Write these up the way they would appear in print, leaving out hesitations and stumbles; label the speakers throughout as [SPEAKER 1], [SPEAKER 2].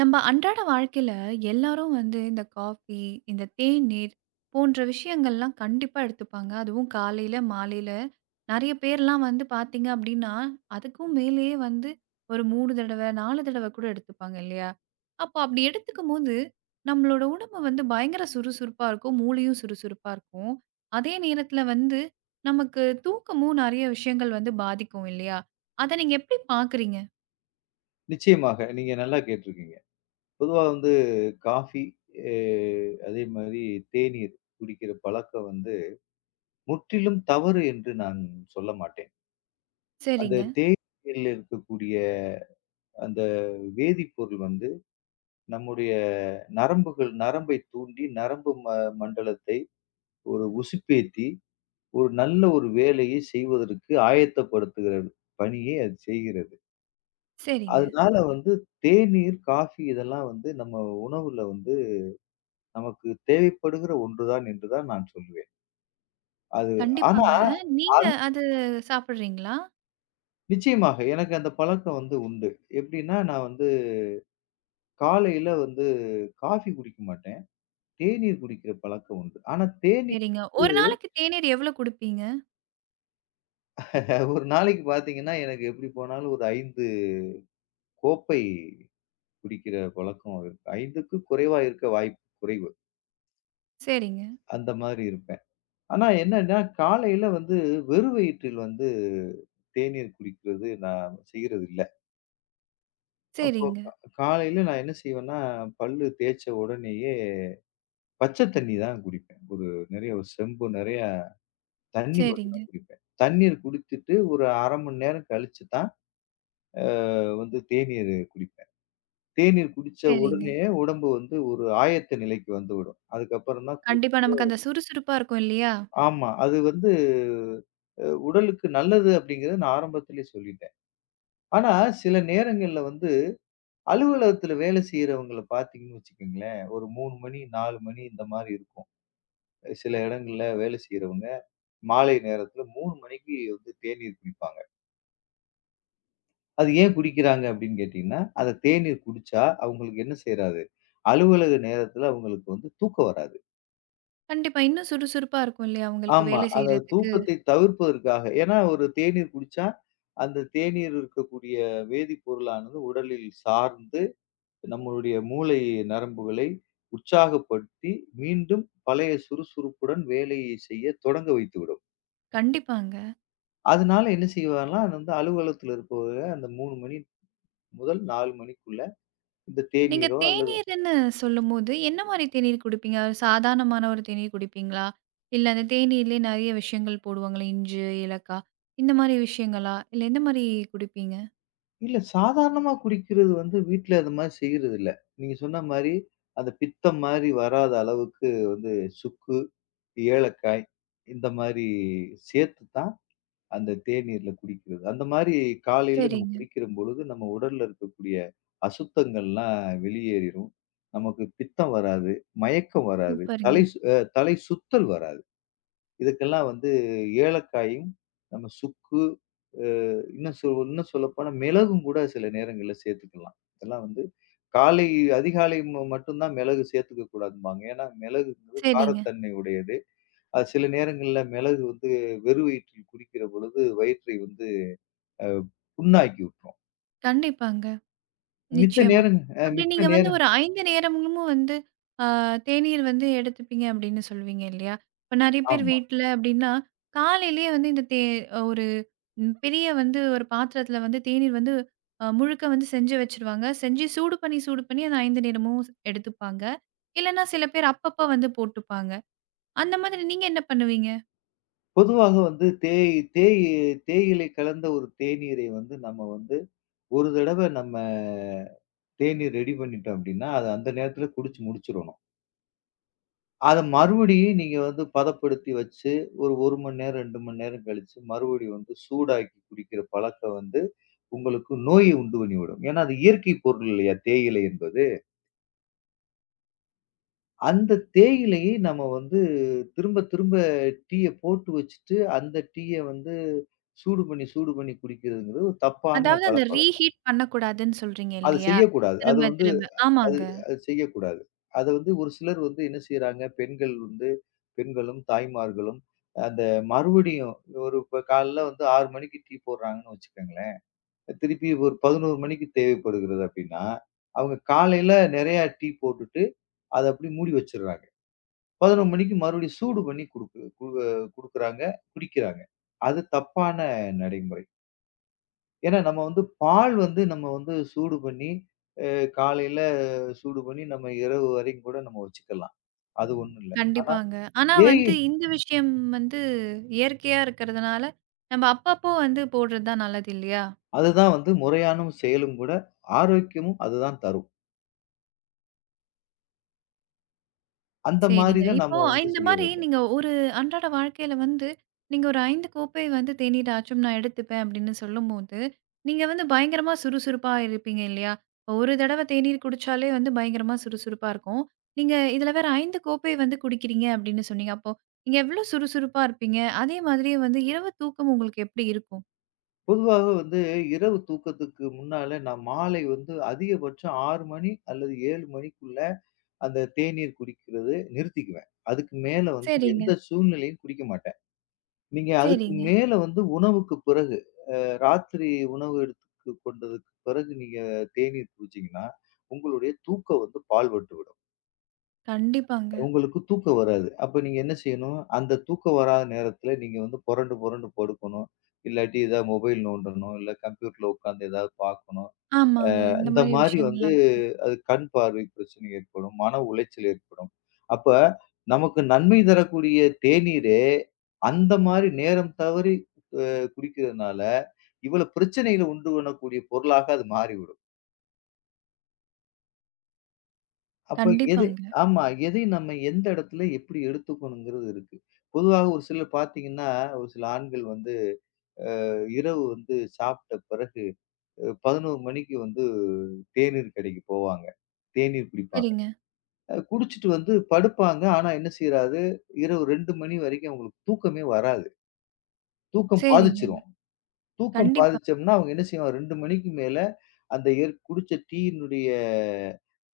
[SPEAKER 1] நம்ம அன்றாட வாழ்க்கையில எல்லாரும் வந்து இந்த காஃபி, இந்த தேநீர் போன்ற விஷயங்கள்லாம் கண்டிப்பா எடுத்துப்பாங்க. அதுவும் காலையில, மாலையில நெறைய பேர்லாம் வந்து பார்த்தீங்க அப்டின்னா, அதுக்கும் மேலேயே வந்து ஒரு 3 தடவ, 4 தடவ கூட எடுத்துப்பாங்க இல்லையா? அப்போ அப்டி எடுத்துக்கும்போது, நம்மளோட உடம்பு வந்து பயங்கர சுறுசுறுப்பா இருக்கும். மூளையும் சுறுசுறுப்பா இருக்கும். அதே நேரத்தில வந்து நமக்கு தூக்கமும் நெறைய விஷயங்கள் வந்து பாதிக்கும் இல்லையா? அத நீங்க எப்டி பார்க்குறீங்க?
[SPEAKER 2] நிச்சயமாக. நீங்க நல்லா கேட்டிருக்கீங்க. பொதுவா வந்து காஃபி, அ அதே மாரி தேநீர் குடிக்கிற பழக்கம் வந்து முற்றிலும் தவறு என்று நான் சொல்ல மாட்டேன். அந்த
[SPEAKER 1] சரிங்க,
[SPEAKER 2] தேநீரில் இருக்கக்கூடிய அந்த வேதிப்பொருள் வந்து நம்முடைய நரம்புகள் நரம்பை தூண்டி, நரம்பு ம மண்டலத்தை ஒரு உசுப்பேத்தி, ஒரு நல்ல ஒரு வேலையை செய்வதற்கு ஆயத்தப்படுத்துகிறது. பணியை அது செய்கிறது.
[SPEAKER 1] சரிங்க.
[SPEAKER 2] அதனால வந்து தேநீர், காஃபி இதெல்லாம் வந்து நம்ம உணவுல வந்து நமக்கு தேவைப்படுகிற ஒன்றுதான் என்றுதான் நான் சொல்லுவேன். அது ஆனா,
[SPEAKER 1] கண்டிப்பாங்க. நீங்க
[SPEAKER 2] அந்
[SPEAKER 1] சாப்பிடுறீங்களா?
[SPEAKER 2] நிச்சயமாக எனக்கு அந்த பழக்கம் வந்து உண்டு. எப்படின்னா, நான் வந்து காலையில வந்து காஃபி குடிக்க மாட்டேன். தேநீர் குடிக்கிற பழக்கம் உண்டு. ஆனா தேநீர்
[SPEAKER 1] சரிங்க.
[SPEAKER 2] வந்து
[SPEAKER 1] ஒரு நாளைக்கு தேநீர் எவ்வளோ குடிப்பீங்க?
[SPEAKER 2] ஒரு நாளைக்கு பார்த்தீங்கன்னா, எனக்கு எப்படி போனாலும் ஒரு 5 கோப்பை குடிக்கிற பழக்கம் இருக்கு. 5க்கு குறைவா இருக்க வாய்ப்பு குறைவு.
[SPEAKER 1] சரிங்க,
[SPEAKER 2] அந்த மாதிரி இருப்பேன். ஆனா என்னன்னா, காலையில வந்து வெறும் வயிற்றில் வந்து தேநீர் குடிக்கிறது நான் செய்யறதில்ல. அப்போ
[SPEAKER 1] சரிங்க,
[SPEAKER 2] கா காலையில நான் என்ன செய்வேன்னா, பல்லு தேய்ச்ச உடனேயே பச்சை தண்ணி தான் குடிப்பேன். ஒரு நெறைய ஒரு செம்பு நெறைய தண்ணி மட்டும்
[SPEAKER 1] சரிங்க,
[SPEAKER 2] தான் குடிப்பேன். தண்ணீர் குடித்துட்டு ஒரு 1/2 மணி நேரம் கழிச்சு தான் வந்து தேநீர் குடிப்பேன். தேநீர் குடிச்ச
[SPEAKER 1] சரிங்க.
[SPEAKER 2] உடனே உடம்பு வந்து ஒரு ஆயத்த நிலைக்கு வந்துவிடும். அதுக்கப்புறம் தான் குளி
[SPEAKER 1] கண்டிப்பா நமக்கு அந்த சுறுசுறுப்பா இருக்கும் இல்லையா?
[SPEAKER 2] ஆமா. அது வந்து உடலுக்கு நல்லது அப்படிங்கிறத நான் ஆரம்பத்திலேயே சொல்லிட்டேன். ஆனா சில நேரங்கள்ல வந்து அலுவலகத்துல வேலை செய்யறவங்கள பார்த்தீங்கன்னு வச்சுக்கங்களேன், ஒரு 3 மணி, 4 மணி இந்த மாரி இருக்கும். சில இடங்கள்ல வேலை செய்றவங்க, மாலை நேரத்துல 3 மணிக்கு வந்து தேநீர் குடிப்பாங்க. அது ஏன் குடிக்கிறாங்க அப்படின்னு கேட்டீங்கன்னா, அந்த தேநீர் குடிச்சா அவங்களுக்கு என்ன செய்றாது, அலுவலக நேரத்துல அவங்களுக்கு வந்து தூக்கம் வராது.
[SPEAKER 1] கண்டிப்பா. இன்னும் சுறுசுறுப்பா இருக்கும் இல்லையா உங்களுக்கு
[SPEAKER 2] ஆமா.
[SPEAKER 1] வேலை
[SPEAKER 2] அந்த
[SPEAKER 1] செய்றதுக்கு?
[SPEAKER 2] தூக்கத்தை தவிர்ப்பதற்காக ஏன்னா ஒரு தேநீர் குடிச்சா, அந்த தேநீர் இருக்கக்கூடிய வேதிப்பொருளானது உடலில் சார்ந்து நம்மளுடைய மூளை நரம்புகளை உற்சாகப்படுத்தி, மீண்டும் பழைய சுறுசுறுப்புடன் வேலையை செய்ய தொடங்க வைத்துவிடும்.
[SPEAKER 1] கண்டிப்பாங்க.
[SPEAKER 2] அதனால என்ன செய்வார்ன்னா, வந்து அலுவலகத்துல இருப்பவங்க அந்த 3 மணி முதல் 4 மணிக்குள்ள இந்த
[SPEAKER 1] நீங்க
[SPEAKER 2] தேநீரோ அல்லது
[SPEAKER 1] தேநீர்ன்னு சொல்லும்போது என்ன மாரி தேநீர் குடிப்பீங்க? ஒரு சாதாரணமான ஒரு தேநீர் குடிப்பீங்களா? இல்ல அந்த தேநீர்லயே நெறைய விஷயங்கள் போடுவாங்களே இஞ்சு, ஏலக்காய் இந்த மாரி விஷயங்களா? இல்ல எந்த மாரி குடிப்பீங்க?
[SPEAKER 2] இல்ல சாதாரணமா குடிக்கிறது வந்து வீட்ல அது மாரி செய்றதில்ல. நீங்க சொன்ன மாரி அந்த பித்தம் மாரி வராத அளவுக்கு வந்து சுக்கு, ஏலக்காய் இந்த மாரி சேர்த்து தான் அந்த தேநீர்ல குடிக்கிறது. அந்த மாரி காலையில நம்ம
[SPEAKER 1] சரிங்க.
[SPEAKER 2] குடிக்கிற பொழுது, நம்ம உடல்ல இருக்கக்கூடிய அசுத்தங்கள்லாம் வெளியேறிரும். நமக்கு பித்தம் வராது, மயக்கம் வராது,
[SPEAKER 1] சூப்பருங்க.
[SPEAKER 2] தலை சு அ தலை சுத்தல் வராது. இதுக்கெல்லாம் வந்து ஏலக்காயும், நம்ம சுக்கு, அ இன்னும் சொல்லப்போனா மிளகும் கூட சில நேரங்கள்ல சேர்த்துக்கலாம். இதெல்லாம் வந்து காலை அதிகாலை மட்டும் தான் மிளகு சேர்த்துக்க கூடாதும்பாங்க. ஏன்னா மிளகுங்கிறது
[SPEAKER 1] சரிங்க.
[SPEAKER 2] காரத்தன்மை உடையது. அது சில நேரங்கள்ல மிளகு வந்து வெறும் வயிற்றில் குடிக்கிற பொழுது வயிற்றை வந்து அஹ், புண்ணாக்கி விட்டுரும்.
[SPEAKER 1] கண்டிப்பாங்க.
[SPEAKER 2] மித்த
[SPEAKER 1] நிச்சயமா.
[SPEAKER 2] நேரம்
[SPEAKER 1] அப்படி
[SPEAKER 2] மித்த
[SPEAKER 1] நீங்க வந்து
[SPEAKER 2] நேரம்
[SPEAKER 1] ஒரு 5 நேரமும் வந்து அ தேநீர் வந்து எடுத்துப்பீங்க அப்படின்னு சொல்லுவீங்க இல்லையா? இப்ப நெறைய பேர்
[SPEAKER 2] ஆமா.
[SPEAKER 1] வீட்ல அப்படின்னா, காலையிலேயே வந்து இந்த தே ஒரு பெரிய வந்து ஒரு பாத்திரத்தில வந்து தேநீர் வந்து முழுக்க வந்து செஞ்சு வச்சுருவாங்க. செஞ்சு சூடு பண்ணி, சூடு பண்ணி அந்த 5 நேரமும் எடுத்துப்பாங்க. இல்லன்னா சில பேர் அப்பப்ப வந்து போட்டுப்பாங்க. அந்த மாதிரி நீங்க என்ன பண்ணுவீங்க?
[SPEAKER 2] பொதுவாக வந்து தேய் தேய் தேயிலை கலந்த ஒரு தேநீரை வந்து நம்ம வந்து ஒரு தடவை நம்ம தேநீர் ரெடி பண்ணிட்டோம் அப்படின்னா அதை அந்த நேரத்துல குடிச்சு முடிச்சிடணும். அதை மறுபடியும் நீங்க வந்து பதப்படுத்தி வச்சு ஒரு ஒரு மணி நேரம் 2 மணி நேரம் கழிச்சு மறுபடியும் வந்து சூடாக்கி குடிக்கிற பழக்கம் வந்து உங்களுக்கு நோயை உண்டு பண்ணிவிடும். ஏன்னா அது இயற்கை பொருள் இல்லையா தேயிலை என்பது. அந்த தேயிலையை நம்ம வந்து திரும்ப திரும்ப டீய போட்டு வச்சுட்டு, அந்த டீய வந்து சூடு பண்ணி, சூடு பண்ணி குடிக்கிறதுங்கிறது ஒரு தப்பான
[SPEAKER 1] அதாவது அந்த
[SPEAKER 2] பழக்கவழக்கம்.
[SPEAKER 1] ரீஹீட் பண்ணக்கூடாதுன்னு சொல்றீங்க
[SPEAKER 2] அது
[SPEAKER 1] இல்லையா?
[SPEAKER 2] செய்யக்கூடாது. அது
[SPEAKER 1] திரும்ப
[SPEAKER 2] வந்து
[SPEAKER 1] திரும்ப.
[SPEAKER 2] அது
[SPEAKER 1] ஆமாங்க.
[SPEAKER 2] அது செய்யக்கூடாது. அது வந்து ஒரு சிலர் வந்து என்ன செய்றாங்க, பெண்கள் வந்து பெண்களும், தாய்மார்களும் அந்த மறுபடியும் ஒரு இப்ப காலைல வந்து 6 மணிக்கு டீ போடுறாங்கன்னு வச்சுக்கங்களேன். திருப்பி ஒரு 11 மணிக்கு தேவைப்படுகிறது அப்டின்னா, அவங்க காலையில நெறையா டீ போட்டுட்டு, அத அப்டியே மூடி வச்சுடுறாங்க. 11 மணிக்கு மறுபடியும் சூடு பண்ணி குடுக்குறாங்க, குடிக்கிறாங்க. அது தப்பான நடைமுறை. ஏன்னா நம்ம வந்து பால் வந்து நம்ம வந்து சூடு பண்ணி, காலையில சூடு பண்ணி நம்ம இரவு வரைக்கும் கூட நம்ம வச்சுக்கலாம். அது ஒண்ணும் இல்ல. ஆனா
[SPEAKER 1] கண்டிப்பாங்க. ஆனா
[SPEAKER 2] ஏய்
[SPEAKER 1] வந்து இந்த விஷயம் வந்து இயற்கையா இருக்கிறதுனால, நம்ம அப்பப்போ வந்து போடுறது தான் நல்லது இல்லையா?
[SPEAKER 2] அதுதான் வந்து முறையான செயலும் கூட. ஆரோக்கியமும் அதுதான் தரும். அந்த மாரி
[SPEAKER 1] சரிங்க.
[SPEAKER 2] தான்
[SPEAKER 1] இப்போ
[SPEAKER 2] நம்ம வந்து
[SPEAKER 1] இந்த
[SPEAKER 2] செய்ய
[SPEAKER 1] மாரி
[SPEAKER 2] வேண்டும்.
[SPEAKER 1] நீங்க ஒரு அன்றாட வாழ்க்கையில வந்து, நீங்க ஒரு 5 கோப்பை வந்து தேநீர் ஆச்சும் நான் எடுத்துப்பேன் அப்படின்னு சொல்லும்போது, நீங்க வந்து பயங்கரமா சுறுசுறுப்பா இருப்பீங்க இல்லையா? ஒரு தடவ தேநீர் குடிச்சாலே வந்து பயங்கரமா சுறுசுறுப்பா இருக்கும். நீங்க இதுல வேற 5 கோப்பை வந்து குடிக்கிறீங்க அப்படின்னு சொன்னீங்க. அப்போ நீங்க எவ்வளோ சுறுசுறுப்பா இருப்பீங்க? அதே மாதிரியே வந்து இரவு தூக்கம் உங்களுக்கு எப்படி இருக்கும்?
[SPEAKER 2] பொதுவாக வந்து இரவு தூக்கத்துக்கு முன்னால நான் மாலை வந்து அதிகபட்சம் 6 மணி அல்லது 7 மணிக்குள்ள அந்த தேநீர் குடிக்கிறது நிறுத்திக்குவேன். அதுக்கு மேல வந்து
[SPEAKER 1] சரிங்க,
[SPEAKER 2] எந்த சூழ்நிலையும் குடிக்க மாட்டேன். நீங்க அதுக்கு
[SPEAKER 1] சரிங்க.
[SPEAKER 2] மேல வந்து உணவுக்கு பிறகு, ராத்திரி உணவு எடுத்துக் கொண்டதுக்கு பிறகு நீங்க தேநீர் குடிச்சீங்கன்னா, உங்களுடைய தூக்கம் வந்து பாழ்பட்டு விடும்.
[SPEAKER 1] கண்டிப்பாங்க.
[SPEAKER 2] உங்களுக்கு தூக்கம் வராது. அப்ப நீங்க என்ன செய்யணும், அந்த தூக்கம் வராத நேரத்துல நீங்க வந்து புரண்டு புரண்டு படுக்கணும். இல்லாட்டி ஏதாவது மொபைல் நோண்டணும், இல்ல கம்ப்யூட்டர்ல உட்கார்ந்து ஏதாவது பார்க்கணும்.
[SPEAKER 1] ஆமாங்க. இந்த
[SPEAKER 2] இந்த
[SPEAKER 1] மாரி
[SPEAKER 2] மாரி வந்து
[SPEAKER 1] விஷயங்கள்லாம் இருக்கு.
[SPEAKER 2] அது கண் பார்வை பிரச்சனை ஏற்படும். மன உளைச்சல் ஏற்படும். அப்ப நமக்கு நன்மை தரக்கூடிய தேநீரே, அந்த மாரி நேரம் தவறி அ குடிக்கிறதுனால, இவ்வளோ பிரச்சனைகள உண்டு பண்ணக்கூடிய பொருளாக அது மாறிவிடும். அப்ப எது
[SPEAKER 1] கண்டிப்பாங்க.
[SPEAKER 2] ஆமா. எதை நம்ம எந்த இடத்துல எப்படி எடுத்துக்கணுங்கிறது இருக்கு. பொதுவாக ஒரு சிலர் பார்த்தீங்கன்னா, ஒரு சில ஆண்கள் வந்து இரவு வந்து சாப்பிட்ட பிறகு 11 மணிக்கு வந்து தேநீர் கடைக்கு போவாங்க. தேநீர் குடிப்பாங்க.
[SPEAKER 1] சரிங்க,
[SPEAKER 2] குடிச்சிட்டு வந்து படுப்பாங்க. ஆனா என்ன செய்றாது, இரவு 2 மணி வரைக்கும் அவங்களுக்கு தூக்கமே வராது. தூக்கம்
[SPEAKER 1] சரிங்க.
[SPEAKER 2] பாதிச்சுரும். தூக்கம்
[SPEAKER 1] கண்டிப்பா.
[SPEAKER 2] பாதிச்சோம்னா, அவங்க என்ன செய்வாங்க 2 மணிக்கு மேல அந்த குடிச்ச டீயினுடைய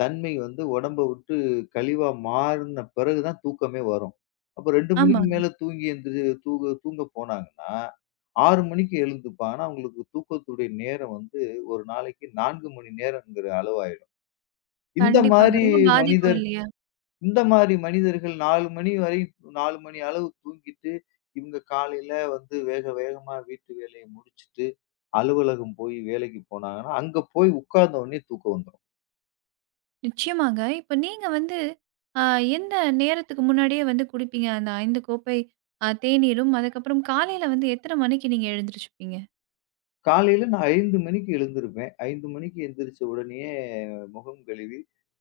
[SPEAKER 2] தன்மை வந்து உடம்ப விட்டு கழிவா மாறுன பிறகு தான் தூக்கமே வரும். அப்ப 2 மணிக்கு
[SPEAKER 1] ஆமாங்க.
[SPEAKER 2] மேல தூங்க தூங்க போனாங்கன்னா, 6 மணிக்கு எழுந்துப்பாங்கன்னா, அவங்களுக்கு தூக்கத்துடைய நேரம் வந்து ஒரு நாளைக்கு 4 மணி நேரம்ங்கிற அளவாயிடும். இந்த
[SPEAKER 1] கண்டிப்பாங்க.
[SPEAKER 2] மாரி
[SPEAKER 1] ரொம்ப பாதிக்கும்
[SPEAKER 2] மனிதர்கள்
[SPEAKER 1] இல்லையா?
[SPEAKER 2] இந்த மாரி மனிதர்கள் 4 மணி வரை 4 மணி அளவு தூங்கிட்டு, இவங்க காலையில வந்து வேக வேகமா வீட்டு வேலைய முடிச்சுட்டு, அலுவலகம் போய் வேலைக்கு போனாங்கன்னா, அங்க போய் உட்கார்ந்த உடனே தூக்கம் வந்துரும்.
[SPEAKER 1] நிச்சயமாங்க. இப்ப நீங்க வந்து அ எந்த நேரத்துக்கு முன்னாடியே வந்து குடிப்பீங்க? அந்த 5 கோப்பை தேநீரும், அதுக்கப்புறம் காலையில வந்து எத்தன மணிக்கு நீங்க எழுந்திரிச்சுப்பீங்க?
[SPEAKER 2] காலையில நான் 5 மணிக்கு எழுந்திருப்பேன். 5 மணிக்கு எந்திரிச்ச உடனேயே முகம் கழுவி,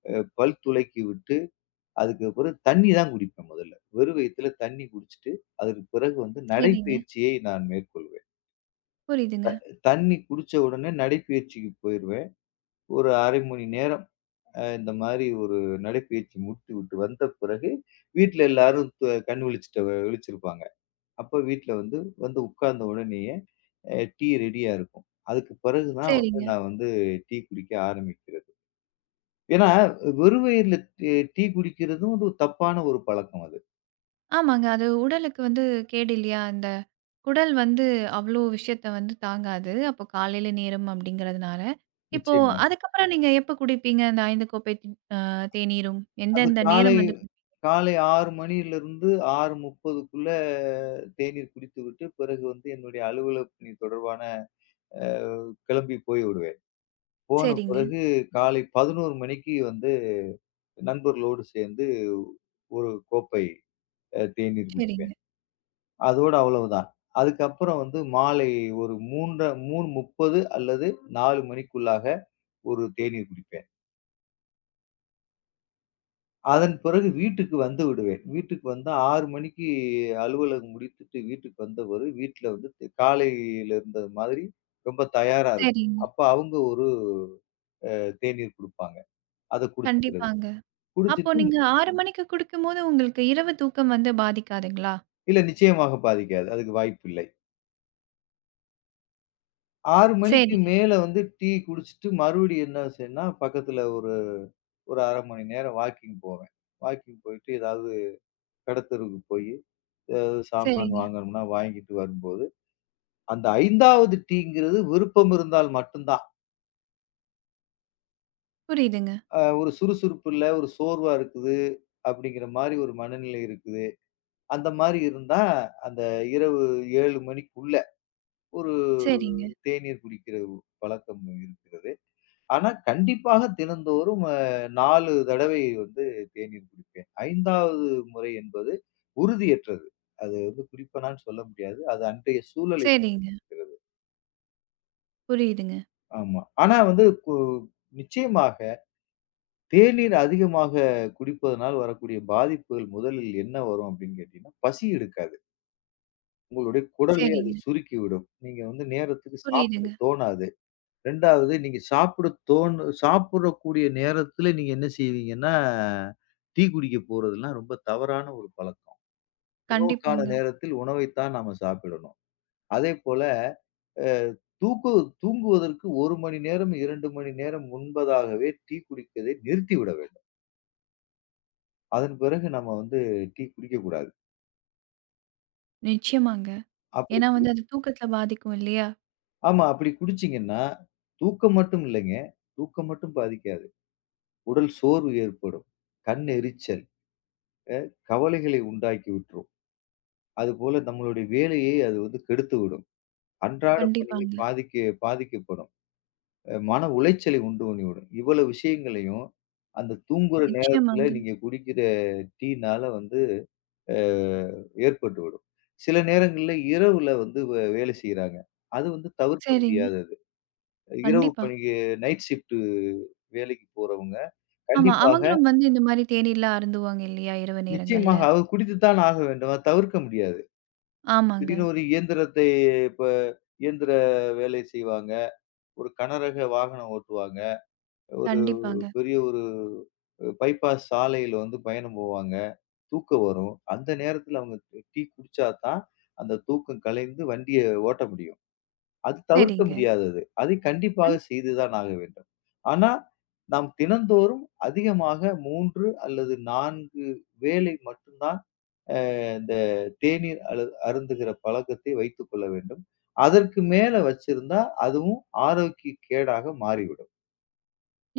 [SPEAKER 2] அ பல் துலக்கி விட்டு, அதுக்கப்புறம் தண்ணி தான் குடிப்பேன் முதல்ல. வெறும் வயித்துல தண்ணி குடிச்சிட்டு, அதற்கு பிறகு வந்து
[SPEAKER 1] சரிங்க.
[SPEAKER 2] நடைப்பயிற்சியை நான் மேற்கொள்வேன்.
[SPEAKER 1] புரியுதுங்க.
[SPEAKER 2] தண்ணி குடிச்ச உடனே நடைப்பயிற்சிக்கு போயிருவேன். ஒரு 1/2 மணி நேரம் இந்த மாரி ஒரு நடைப்பயிற்சி முடித்துவிட்டு வந்த பிறகு, வீட்ல எல்லாரும் கண் விழிச்சுட்டு விழிச்சிருப்பாங்க. அப்ப வீட்ல வந்து வந்து உட்கார்ந்த உடனேயே டீ ரெடியா இருக்கும். அதுக்கு பிறகு தான் வந்து
[SPEAKER 1] சரிங்க.
[SPEAKER 2] நான் வந்து டீ குடிக்க ஆரம்பிக்கிறது. ஏன்னா, வெறும் வயிறுல டீ டீ குடிக்கிறதும் ஒரு தப்பான ஒரு பழக்கம் அது.
[SPEAKER 1] ஆமாங்க. அது உடலுக்கு வந்து கேடு இல்லையா? அந்த குடல் வந்து அவ்ளோ விஷயத்த வந்து தாங்காது. அப்போ காலையில நேரம் அப்படிங்கிறதுனால. இப்போ
[SPEAKER 2] நிச்சயமா.
[SPEAKER 1] அதுக்கப்புறம் நீங்க எப்ப குடிப்பீங்க? அந்த 5 கோப்பை அ தேநீரும்?
[SPEAKER 2] அந்த
[SPEAKER 1] எந்தெந்த
[SPEAKER 2] காலை
[SPEAKER 1] நேரம் வந்து
[SPEAKER 2] காலை 6 மணியிலிருந்து 6:30க்குள்ள தேநீர் குடித்துவிட்டு, பிறகு வந்து என்னுடைய அலுவலக பணி தொடர்பான அ கிளம்பி போய்விடுவேன். போன
[SPEAKER 1] சரிங்க,
[SPEAKER 2] பிறகு காலை 11 மணிக்கு வந்து நண்பர்களோடு சேர்ந்து ஒரு கோப்பை தேநீர்
[SPEAKER 1] சரிங்க,
[SPEAKER 2] குடிப்பேன். அதோட அவ்வளவுதான். அதுக்கப்புறம் வந்து மாலை ஒரு 3 3:30 அல்லது 4 மணிக்குள்ளாக ஒரு தேநீர் குடிப்பேன். அதன் பிறகு வீட்டுக்கு வந்து விடுவேன். வீட்டுக்கு வந்து 6 மணிக்கு அலுவலகம் முடித்துட்டு வீட்டுக்கு வந்த பிறகு வீட்ல வந்து காலையில இருந்தது மாதிரி ரொம்ப தயாரா இருக்கும்.
[SPEAKER 1] சரிங்க.
[SPEAKER 2] அப்ப அவங்க ஒரு தேநீர் குடுப்பாங்க. அத குடிச்சுக்கிறது.
[SPEAKER 1] கண்டிப்பாங்க. அப்போ
[SPEAKER 2] குடிச்சிட்டு
[SPEAKER 1] நீங்க 6 மணிக்கு குடிக்கும்போது உங்களுக்கு இரவு தூக்கம் வந்து பாதிக்காதுங்களா?
[SPEAKER 2] இல்ல நிச்சயமாக பாதிக்காது. அதுக்கு வாய்ப்பில்ல. 6 மணிக்கு
[SPEAKER 1] சரிங்க,
[SPEAKER 2] மேல வந்து டீ குடிச்சிட்டு மறுபடியும் என்ன செய்யன்னா, பக்கத்துல ஒரு ஒரு 1/2 மணி நேரம் வாக்கிங் போவேன். வாக்கிங் போயிட்டு ஏதாவது கடத்தெருவுக்கு போயி, ஏதாவது சாமான்
[SPEAKER 1] சரிங்க.
[SPEAKER 2] வாங்கணும்னா வாங்கிட்டு வரும்போது, அந்த 5வது டீங்கிறது விருப்பம் இருந்தால் மட்டும்தான்.
[SPEAKER 1] புரியுதுங்க.
[SPEAKER 2] ஒரு சுறுசுறுப்பு இல்ல, ஒரு சோர்வா இருக்குது, அப்படிங்கிற மாரி ஒரு மனநிலை இருக்குது. அந்த மாரி இருந்தா, அந்த இரவு 7 மணிக்குள்ள ஒரு
[SPEAKER 1] சரிங்க,
[SPEAKER 2] தேநீர் குடிக்கிற பழக்கம் இருக்கிறது. ஆனா, கண்டிப்பாக தினந்தோறும் 4 தடவை வந்து தேநீர் குடிப்பேன். 5வது முறை என்பது உறுதியற்றது. அது வந்து குடிப்பேனான்னு சொல்ல முடியாது. அது அன்றைய சூழலை
[SPEAKER 1] சரிங்க.
[SPEAKER 2] பொறுக்கிறது.
[SPEAKER 1] புரியுதுங்க.
[SPEAKER 2] ஆமா. ஆனா வந்து நிச்சயமாக தேநீர் அதிகமாக குடிப்பதனால் வரக்கூடிய பாதிப்புகள் முதலில் என்ன வரும் அப்படின்னு கேட்டீங்கன்னா, பசி எடுக்காது. உங்களுடைய குடலை அது
[SPEAKER 1] சரிங்க.
[SPEAKER 2] சுருக்கிவிடும். நீங்க வந்து நேரத்துக்கு சாப்பிட
[SPEAKER 1] புரியுதுங்க.
[SPEAKER 2] தோணாது. 2வது நீங்க சாப்பிடக்கூடிய நேரத்துல நீங்க என்ன செய்வீங்கன்னா, டீ குடிக்க போறதெல்லாம் ரொம்ப தவறான ஒரு பழக்கம். உணவுக்கான
[SPEAKER 1] கண்டிப்பாங்க.
[SPEAKER 2] நேரத்தில் உணவைத்தான் நாம சாப்பிடணும். அதேபோல அ தூக்கு தூங்குவதற்கு 1 மணி நேரம், 2 மணி நேரம் முன்பதாகவே டீ குடிப்பதை நிறுத்திவிட வேண்டும். அதன் பிறகு நம்ம வந்து டீ குடிக்கக்கூடாது.
[SPEAKER 1] நிச்சயமாங்க.
[SPEAKER 2] அப்படி
[SPEAKER 1] ஏன்னா
[SPEAKER 2] குடி
[SPEAKER 1] வந்து அது தூக்கத்த பாதிக்கும் இல்லையா?
[SPEAKER 2] ஆமா. அப்படி குடிச்சீங்கன்னா, தூக்கம் மட்டும் இல்லைங்க. தூக்கம் மட்டும் பாதிக்காது. உடல் சோர்வு ஏற்படும். கண் எரிச்சல், கவலைகளை உண்டாக்கி விட்டுரும். அதுபோல நம்மளுடைய வேலையை அது வந்து கெடுத்துவிடும். அன்றாட பணியில்
[SPEAKER 1] கண்டிப்பாங்க.
[SPEAKER 2] பாதிக்கப்படும். மன உளைச்சலை உண்டு பண்ணிவிடும். இவ்வளவு விஷயங்களையும் அந்த தூங்குற நேரத்துல
[SPEAKER 1] நிச்சயமாங்க.
[SPEAKER 2] நீங்க குடிக்கிற டீனால வந்து அ ஏற்பட்டுவிடும். சில நேரங்கள்ல இரவுல வந்து வேலை செய்றாங்க. அது வந்து தவிர்க்க
[SPEAKER 1] சரிங்க.
[SPEAKER 2] முடியாதது. இரவு
[SPEAKER 1] கண்டிப்பா.
[SPEAKER 2] பணிக்கு நைட் ஷிஃப்ட் வேலைக்கு போறவங்க
[SPEAKER 1] ஆமா.
[SPEAKER 2] கண்டிப்பாக
[SPEAKER 1] அவங்களும் வந்து இந்த மாரி தேநீர்லாம் அருந்துவாங்க இல்லையா? இரவு நேரங்கள்ல.
[SPEAKER 2] நிச்சயமாக அவர் குடித்து தான் ஆக வேண்டும். அத தவிர்க்க முடியாது.
[SPEAKER 1] ஆமாங்க.
[SPEAKER 2] திடீர்னு ஒரு இயந்திரத்தை இப்ப இயந்திர வேலை செய்வாங்க. ஒரு கனரக வாகனம் ஓட்டுவாங்க. ஒரு
[SPEAKER 1] கண்டிப்பாங்க.
[SPEAKER 2] பெரிய ஒரு பைபாஸ் சாலையில வந்து பயணம் போவாங்க. தூக்கம் வரும். அந்த நேரத்துல அவங்க டீ குடிச்சா தான் அந்த தூக்கம் கலைந்து வண்டிய ஓட்ட முடியும். அது தவிர்க்க
[SPEAKER 1] சரிங்க.
[SPEAKER 2] முடியாதது. அதை கண்டிப்பாக
[SPEAKER 1] கண்
[SPEAKER 2] செய்து தான் ஆக வேண்டும். ஆனா, நாம் தினந்தோறும் அதிகமாக 3 அல்லது 4 வேளை மட்டும்தான் இந்த தேநீர் அருந்துகிற பழக்கத்தை வைத்துக் கொள்ள வேண்டும். அதற்கு மேல வச்சிருந்தா அதுவும் ஆரோக்கிய கேடாக மாறிவிடும்.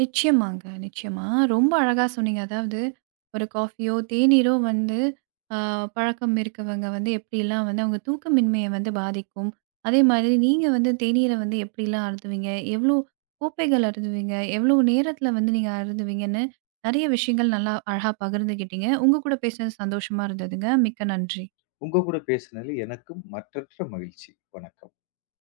[SPEAKER 1] நிச்சயமாங்க, நிச்சயமா. ரொம்ப அழகா சொன்னீங்க. அதாவது ஒரு காஃபியோ, தேநீரோ வந்து அ பழக்கம் இருக்கவங்க வந்து எப்படிலாம் வந்து அவங்க தூக்கமின்மைய வந்து பாதிக்கும். அதே மாதிரி நீங்க வந்து தேநீர வந்து எப்படிலாம் அருந்துவீங்க? எவ்வளோ கோப்பைகள் அருந்துவீங்க? எவ்வளோ நேரத்தில வந்து நீங்க அருந்துவீங்கன்னு, நெறைய விஷயங்கள் நல்லா அழகா பகிர்ந்துக்கிட்டீங்க. உங்க கூட பேசினது சந்தோஷமா இருந்ததுங்க. மிக்க நன்றி.
[SPEAKER 2] உங்க கூட பேசுனதுல எனக்கும் மற்றற்ற மகிழ்ச்சி. வணக்கம்.